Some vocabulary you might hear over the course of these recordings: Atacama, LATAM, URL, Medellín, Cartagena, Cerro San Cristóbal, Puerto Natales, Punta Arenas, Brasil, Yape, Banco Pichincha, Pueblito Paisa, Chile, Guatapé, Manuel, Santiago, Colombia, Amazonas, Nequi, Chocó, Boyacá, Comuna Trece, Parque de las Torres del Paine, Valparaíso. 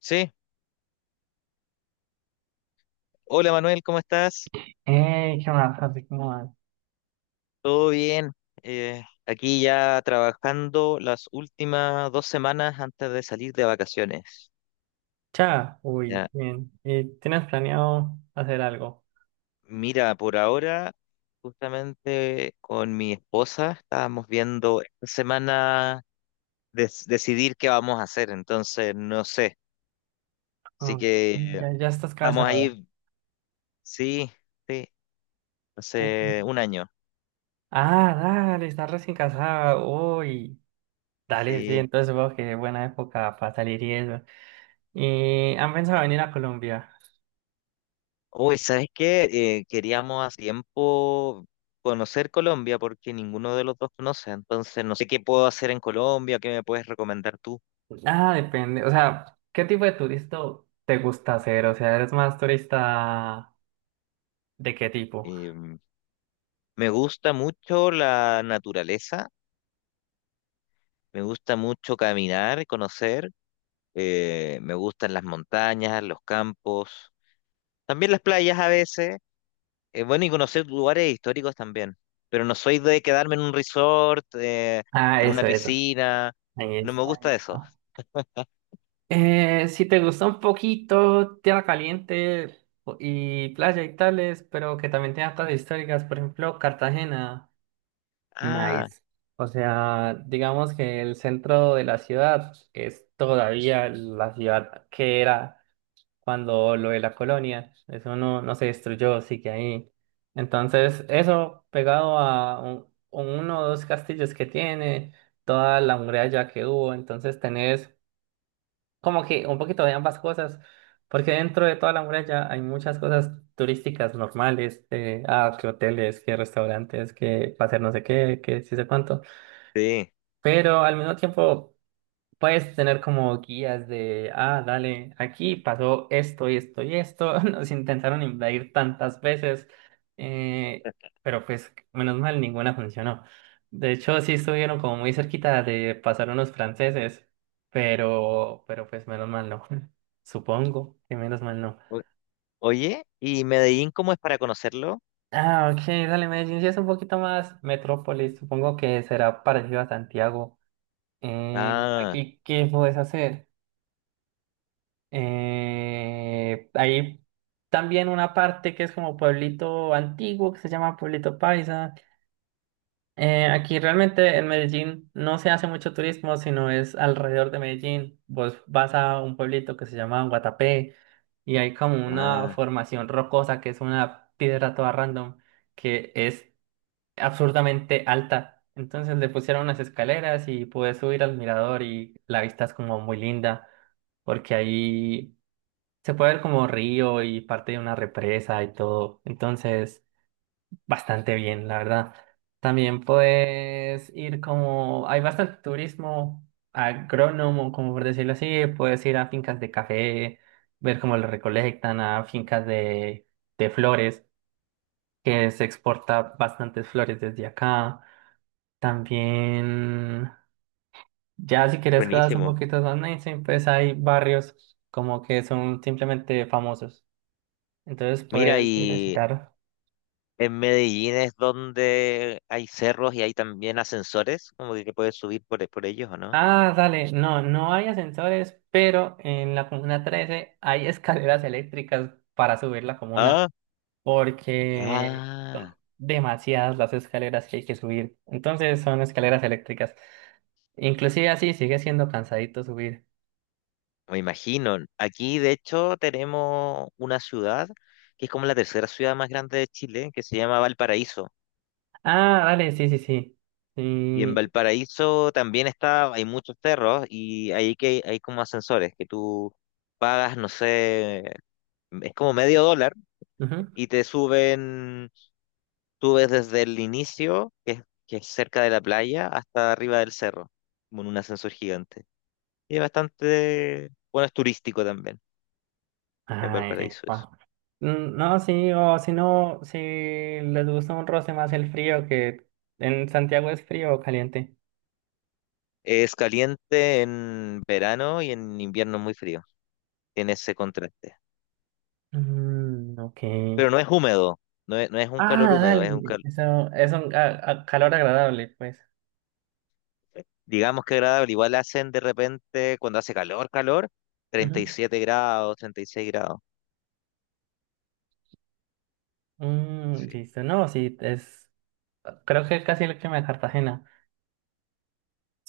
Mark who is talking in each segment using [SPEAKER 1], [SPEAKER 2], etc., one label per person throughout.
[SPEAKER 1] Sí, hola Manuel, ¿cómo estás?
[SPEAKER 2] ¿Qué más? Así como más.
[SPEAKER 1] ¿Todo bien? Aquí ya trabajando las últimas dos semanas antes de salir de vacaciones.
[SPEAKER 2] Ya, uy,
[SPEAKER 1] Ya,
[SPEAKER 2] bien. ¿Y tienes planeado hacer algo?
[SPEAKER 1] mira, por ahora, justamente con mi esposa estábamos viendo esta semana decidir qué vamos a hacer, entonces no sé. Así
[SPEAKER 2] Ah,
[SPEAKER 1] que
[SPEAKER 2] ya, ya estás
[SPEAKER 1] estamos
[SPEAKER 2] casado.
[SPEAKER 1] ahí, sí, sí, hace
[SPEAKER 2] Ujú.
[SPEAKER 1] un año.
[SPEAKER 2] Ah, dale, estás recién casada. Uy, dale, sí,
[SPEAKER 1] Sí.
[SPEAKER 2] entonces supongo que buena época para salir y eso. ¿Y han pensado venir a Colombia?
[SPEAKER 1] Uy, ¿sabes qué? Queríamos hace tiempo conocer Colombia porque ninguno de los dos conoce, entonces no sé qué puedo hacer en Colombia, qué me puedes recomendar tú.
[SPEAKER 2] Ah, depende. O sea, ¿qué tipo de turista te gusta hacer? O sea, ¿eres más turista de qué tipo?
[SPEAKER 1] Em, Me gusta mucho la naturaleza, me gusta mucho caminar y conocer, me gustan las montañas, los campos, también las playas a veces, bueno, y conocer lugares históricos también, pero no soy de quedarme en un resort,
[SPEAKER 2] Ah,
[SPEAKER 1] en una
[SPEAKER 2] eso, eso.
[SPEAKER 1] piscina,
[SPEAKER 2] Ahí
[SPEAKER 1] no me
[SPEAKER 2] está.
[SPEAKER 1] gusta eso.
[SPEAKER 2] Si te gusta un poquito tierra caliente y playa y tales, pero que también tenga cosas históricas, por ejemplo, Cartagena,
[SPEAKER 1] Ah,
[SPEAKER 2] nice. O sea, digamos que el centro de la ciudad es todavía la ciudad que era cuando lo de la colonia, eso no, no se destruyó, sigue ahí. Entonces, eso pegado a uno o dos castillos que tiene, toda la muralla que hubo, entonces tenés como que un poquito de ambas cosas, porque dentro de toda la muralla hay muchas cosas turísticas normales, que hoteles, que restaurantes, que hacer no sé qué, que sí sé cuánto,
[SPEAKER 1] sí.
[SPEAKER 2] pero al mismo tiempo... Puedes tener como guías de, ah, dale, aquí pasó esto y esto y esto, nos intentaron invadir tantas veces, eh, pero pues menos mal ninguna funcionó. De hecho, sí estuvieron como muy cerquita de pasar unos franceses, pero, pues menos mal no. Supongo que menos mal no.
[SPEAKER 1] O- Oye, ¿y Medellín cómo es para conocerlo?
[SPEAKER 2] Ah, ok, dale, Medellín sí es un poquito más metrópolis, supongo que será parecido a Santiago.
[SPEAKER 1] Ah,
[SPEAKER 2] Aquí, ¿qué puedes hacer? Hay también una parte que es como pueblito antiguo, que se llama Pueblito Paisa. Aquí realmente en Medellín no se hace mucho turismo, sino es alrededor de Medellín. Vos vas a un pueblito que se llama Guatapé y hay como una
[SPEAKER 1] ah,
[SPEAKER 2] formación rocosa que es una piedra toda random que es absurdamente alta. Entonces le pusieron unas escaleras y pude subir al mirador y la vista es como muy linda porque ahí se puede ver como río y parte de una represa y todo. Entonces, bastante bien, la verdad. También puedes ir como, hay bastante turismo agrónomo, como por decirlo así. Puedes ir a fincas de café, ver cómo lo recolectan, a fincas de flores, que se exporta bastantes flores desde acá. También, ya si quieres cosas un
[SPEAKER 1] buenísimo.
[SPEAKER 2] poquito más mainstream, pues hay barrios como que son simplemente famosos. Entonces
[SPEAKER 1] Mira,
[SPEAKER 2] puedes ir a
[SPEAKER 1] y
[SPEAKER 2] visitar.
[SPEAKER 1] en Medellín es donde hay cerros y hay también ascensores, como que puedes subir por ellos, ¿o no?
[SPEAKER 2] Ah, dale, no, no hay ascensores, pero en la comuna 13 hay escaleras eléctricas para subir la comuna,
[SPEAKER 1] Ah,
[SPEAKER 2] porque
[SPEAKER 1] ah,
[SPEAKER 2] son demasiadas las escaleras que hay que subir. Entonces son escaleras eléctricas. Inclusive así sigue siendo cansadito subir.
[SPEAKER 1] me imagino. Aquí, de hecho, tenemos una ciudad que es como la tercera ciudad más grande de Chile, que se llama Valparaíso.
[SPEAKER 2] Ah, dale, sí, sí, sí.
[SPEAKER 1] Y en
[SPEAKER 2] Sí.
[SPEAKER 1] Valparaíso también está, hay muchos cerros y ahí que hay como ascensores que tú pagas, no sé, es como medio dólar
[SPEAKER 2] Ujú.
[SPEAKER 1] y te suben, subes desde el inicio, que es cerca de la playa, hasta arriba del cerro, con un ascensor gigante. Y es bastante, bueno, es turístico también en
[SPEAKER 2] Ay,
[SPEAKER 1] Valparaíso eso.
[SPEAKER 2] epa. Mm, no, sí, o si no, si les gusta un roce más el frío, que en Santiago es frío o caliente.
[SPEAKER 1] Es caliente en verano y en invierno es muy frío, tiene ese contraste.
[SPEAKER 2] Mm, ok.
[SPEAKER 1] Pero no es húmedo, no es, no es un
[SPEAKER 2] Ah,
[SPEAKER 1] calor húmedo, es un
[SPEAKER 2] dale.
[SPEAKER 1] calor,
[SPEAKER 2] Eso es un calor agradable, pues.
[SPEAKER 1] digamos que agradable. Igual hacen de repente, cuando hace calor, calor, treinta y
[SPEAKER 2] Ujú.
[SPEAKER 1] siete grados, 36 grados.
[SPEAKER 2] Mm,
[SPEAKER 1] Sí.
[SPEAKER 2] listo. No, sí, es. Creo que es casi lo que me da Cartagena.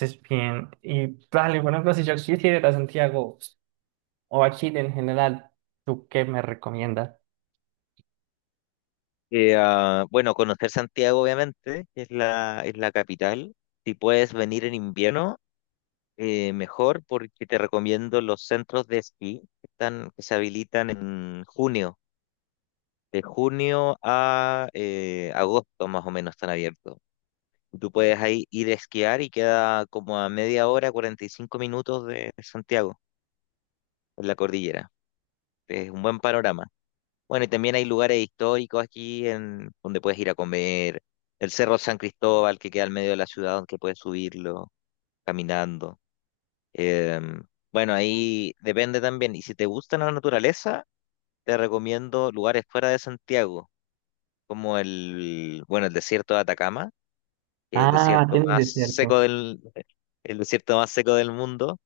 [SPEAKER 2] Es bien. Y dale, por ejemplo, si yo quisiera ir a Santiago o a Chile en general, ¿tú qué me recomiendas?
[SPEAKER 1] Bueno, conocer Santiago, obviamente, que es la capital. Si puedes venir en invierno, mejor, porque te recomiendo los centros de esquí que están, que se habilitan en junio. De junio a agosto, más o menos, están abiertos. Tú puedes ahí ir a esquiar y queda como a media hora, 45 minutos de Santiago, en la cordillera. Es un buen panorama. Bueno, y también hay lugares históricos aquí, en donde puedes ir a comer. El Cerro San Cristóbal, que queda al medio de la ciudad, donde puedes subirlo caminando. Em, bueno, ahí depende también. Y si te gusta la naturaleza, te recomiendo lugares fuera de Santiago, como el, bueno, el desierto de Atacama, que es
[SPEAKER 2] Ah, tienes desierto.
[SPEAKER 1] el desierto más seco del mundo.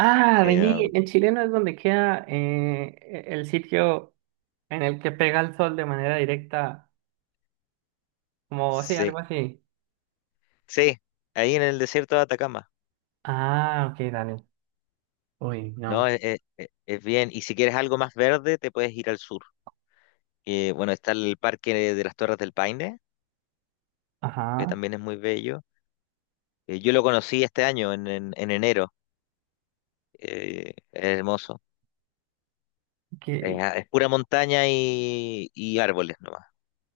[SPEAKER 2] Ah,
[SPEAKER 1] Eh,
[SPEAKER 2] vení, en Chile no es donde queda el sitio en el que pega el sol de manera directa, como sí,
[SPEAKER 1] sí,
[SPEAKER 2] algo así.
[SPEAKER 1] sí, ahí en el desierto de Atacama.
[SPEAKER 2] Ah, ok, dale. Uy,
[SPEAKER 1] No,
[SPEAKER 2] no.
[SPEAKER 1] es, es bien. Y si quieres algo más verde, te puedes ir al sur. Bueno, está el Parque de las Torres del Paine, que
[SPEAKER 2] Ajá,
[SPEAKER 1] también es muy bello. Yo lo conocí este año, en, en enero. Es hermoso.
[SPEAKER 2] que,
[SPEAKER 1] Es pura montaña y árboles nomás.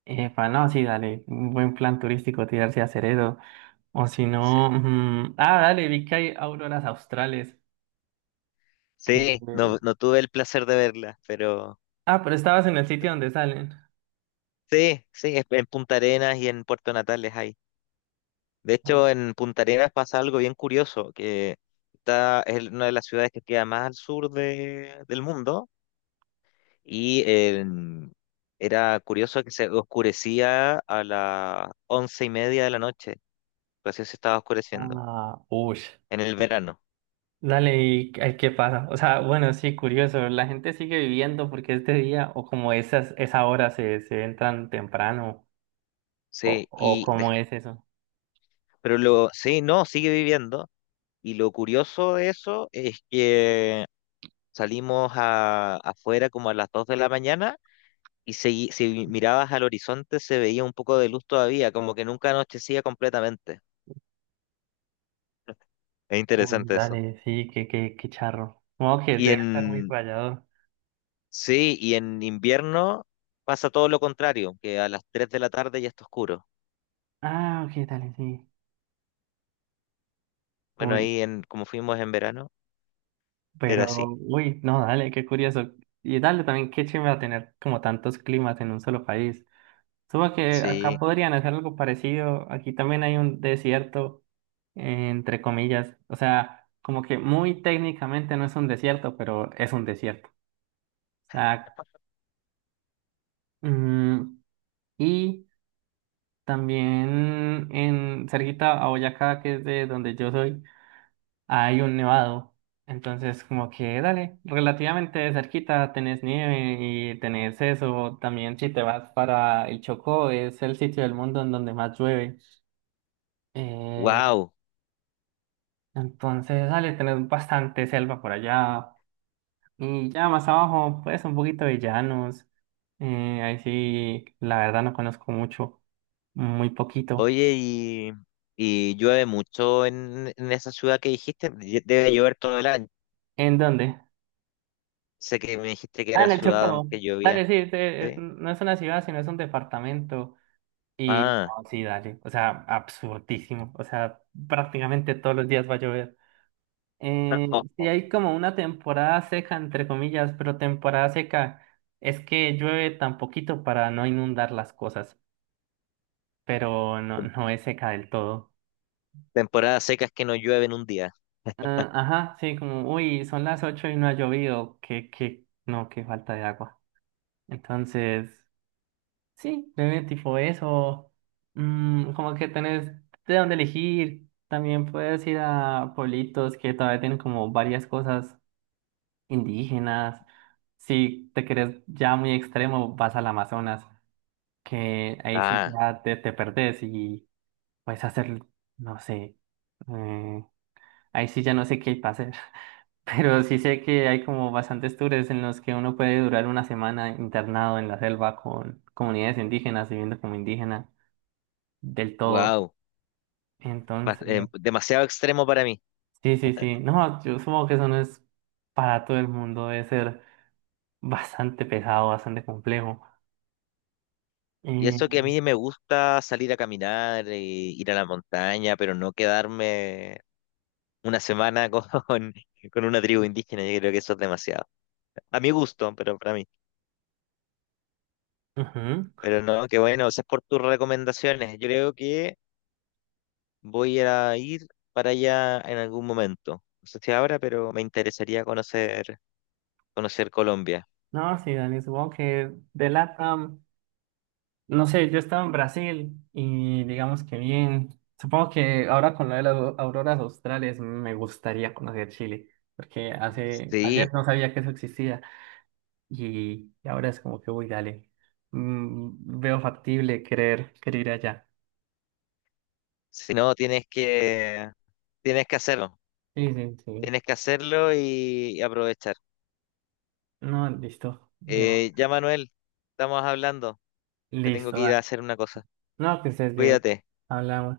[SPEAKER 2] epa, no, sí, dale, un buen plan turístico tirarse a Ceredo, o si
[SPEAKER 1] Sí.
[SPEAKER 2] no, mm, ah, dale, vi que hay auroras australes, que,
[SPEAKER 1] Sí, no, no tuve el placer de verla, pero
[SPEAKER 2] ah, pero estabas en el sitio donde salen,
[SPEAKER 1] sí, sí, en Punta Arenas y en Puerto Natales hay. De hecho, en Punta Arenas pasa algo bien curioso, que está, es una de las ciudades que queda más al sur del mundo. Y era curioso que se oscurecía a las 11:30 de la noche. Recién se estaba oscureciendo.
[SPEAKER 2] ah, ush,
[SPEAKER 1] En el verano.
[SPEAKER 2] dale, y ay, qué pasa, o sea, bueno, sí, curioso, la gente sigue viviendo porque este día, o como esas, esa hora se, se entran temprano,
[SPEAKER 1] Sí,
[SPEAKER 2] o
[SPEAKER 1] y
[SPEAKER 2] cómo es eso,
[SPEAKER 1] pero sí, no, sigue viviendo. Y lo curioso de eso es que salimos afuera como a las 2 de la mañana y si mirabas al horizonte se veía un poco de luz todavía, como que nunca anochecía completamente. Es
[SPEAKER 2] uy,
[SPEAKER 1] interesante eso.
[SPEAKER 2] dale, sí, qué, qué, qué charro, como que
[SPEAKER 1] Y
[SPEAKER 2] debe estar muy
[SPEAKER 1] en
[SPEAKER 2] fallado.
[SPEAKER 1] Sí, y en invierno pasa todo lo contrario, que a las 3 de la tarde ya está oscuro.
[SPEAKER 2] Ah, ok, dale, sí.
[SPEAKER 1] Bueno,
[SPEAKER 2] Uy,
[SPEAKER 1] ahí, en como fuimos en verano, era
[SPEAKER 2] pero,
[SPEAKER 1] así.
[SPEAKER 2] uy, no, dale, qué curioso. Y dale también, qué chévere va a tener como tantos climas en un solo país. Supongo que acá
[SPEAKER 1] Sí,
[SPEAKER 2] podrían hacer algo parecido. Aquí también hay un desierto, entre comillas. O sea, como que muy técnicamente no es un desierto, pero es un desierto. O sea, mm, y también en cerquita a Boyacá, que es de donde yo soy. Hay un nevado. Entonces, como que dale, relativamente cerquita tenés nieve y tenés eso. También si te vas para el Chocó, es el sitio del mundo en donde más llueve. Eh,
[SPEAKER 1] wow.
[SPEAKER 2] entonces, dale, tenés bastante selva por allá. Y ya más abajo, pues un poquito de llanos. Ahí sí, la verdad no conozco mucho, muy poquito.
[SPEAKER 1] Oye, y llueve mucho en esa ciudad que dijiste. Debe llover todo el año.
[SPEAKER 2] ¿En dónde?
[SPEAKER 1] Sé que me dijiste que
[SPEAKER 2] Ah,
[SPEAKER 1] era
[SPEAKER 2] en el
[SPEAKER 1] ciudad donde
[SPEAKER 2] Chocó.
[SPEAKER 1] que llovía.
[SPEAKER 2] Dale, sí,
[SPEAKER 1] Sí.
[SPEAKER 2] no es una ciudad, sino es un departamento. Y
[SPEAKER 1] Ah,
[SPEAKER 2] oh, sí, dale, o sea, absurdísimo, o sea, prácticamente todos los días va a llover. Sí hay como una temporada seca, entre comillas, pero temporada seca es que llueve tan poquito para no inundar las cosas, pero no,
[SPEAKER 1] Tem-
[SPEAKER 2] no es seca del todo.
[SPEAKER 1] temporadas secas que no llueve en un día.
[SPEAKER 2] Ah, ajá, sí, como, uy, son las 8 y no ha llovido, que, no, qué falta de agua. Entonces... Sí, tenés tipo eso, mm, como que tenés de dónde elegir. También puedes ir a pueblitos que todavía tienen como varias cosas indígenas. Si te querés ya muy extremo, vas al Amazonas, que ahí sí
[SPEAKER 1] Ah,
[SPEAKER 2] ya te perdés y puedes hacer, no sé, eh, ahí sí ya no sé qué hay para hacer. Pero sí sé que hay como bastantes tours en los que uno puede durar una semana internado en la selva con comunidades indígenas, viviendo como indígena del todo.
[SPEAKER 1] wow.
[SPEAKER 2] Entonces,
[SPEAKER 1] Demasiado extremo para mí.
[SPEAKER 2] sí, sí, sí. No, yo supongo que eso no es para todo el mundo, debe ser bastante pesado, bastante complejo.
[SPEAKER 1] Y eso que a
[SPEAKER 2] Eh,
[SPEAKER 1] mí me gusta salir a caminar, e ir a la montaña, pero no quedarme una semana con, con una tribu indígena, yo creo que eso es demasiado. A mi gusto, pero para mí.
[SPEAKER 2] ujú.
[SPEAKER 1] Pero no, qué bueno, gracias por tus recomendaciones. Yo creo que voy a ir para allá en algún momento. No sé si ahora, pero me interesaría conocer, conocer Colombia.
[SPEAKER 2] No, sí, Dani, supongo que de LATAM, no sé, yo estaba en Brasil y digamos que bien. Supongo que ahora con lo de las auroras australes me gustaría conocer Chile, porque hace, ayer
[SPEAKER 1] Sí,
[SPEAKER 2] no sabía que eso existía y ahora es como que, uy, dale, mm, veo factible querer, querer ir allá.
[SPEAKER 1] si no, tienes que hacerlo.
[SPEAKER 2] Sí, sí, sí.
[SPEAKER 1] Tienes que hacerlo y aprovechar.
[SPEAKER 2] No, listo. Demo.
[SPEAKER 1] Ya, Manuel, estamos hablando. Me tengo
[SPEAKER 2] Listo,
[SPEAKER 1] que ir a
[SPEAKER 2] dale.
[SPEAKER 1] hacer una cosa.
[SPEAKER 2] No, que estés bien.
[SPEAKER 1] Cuídate.
[SPEAKER 2] Hablamos.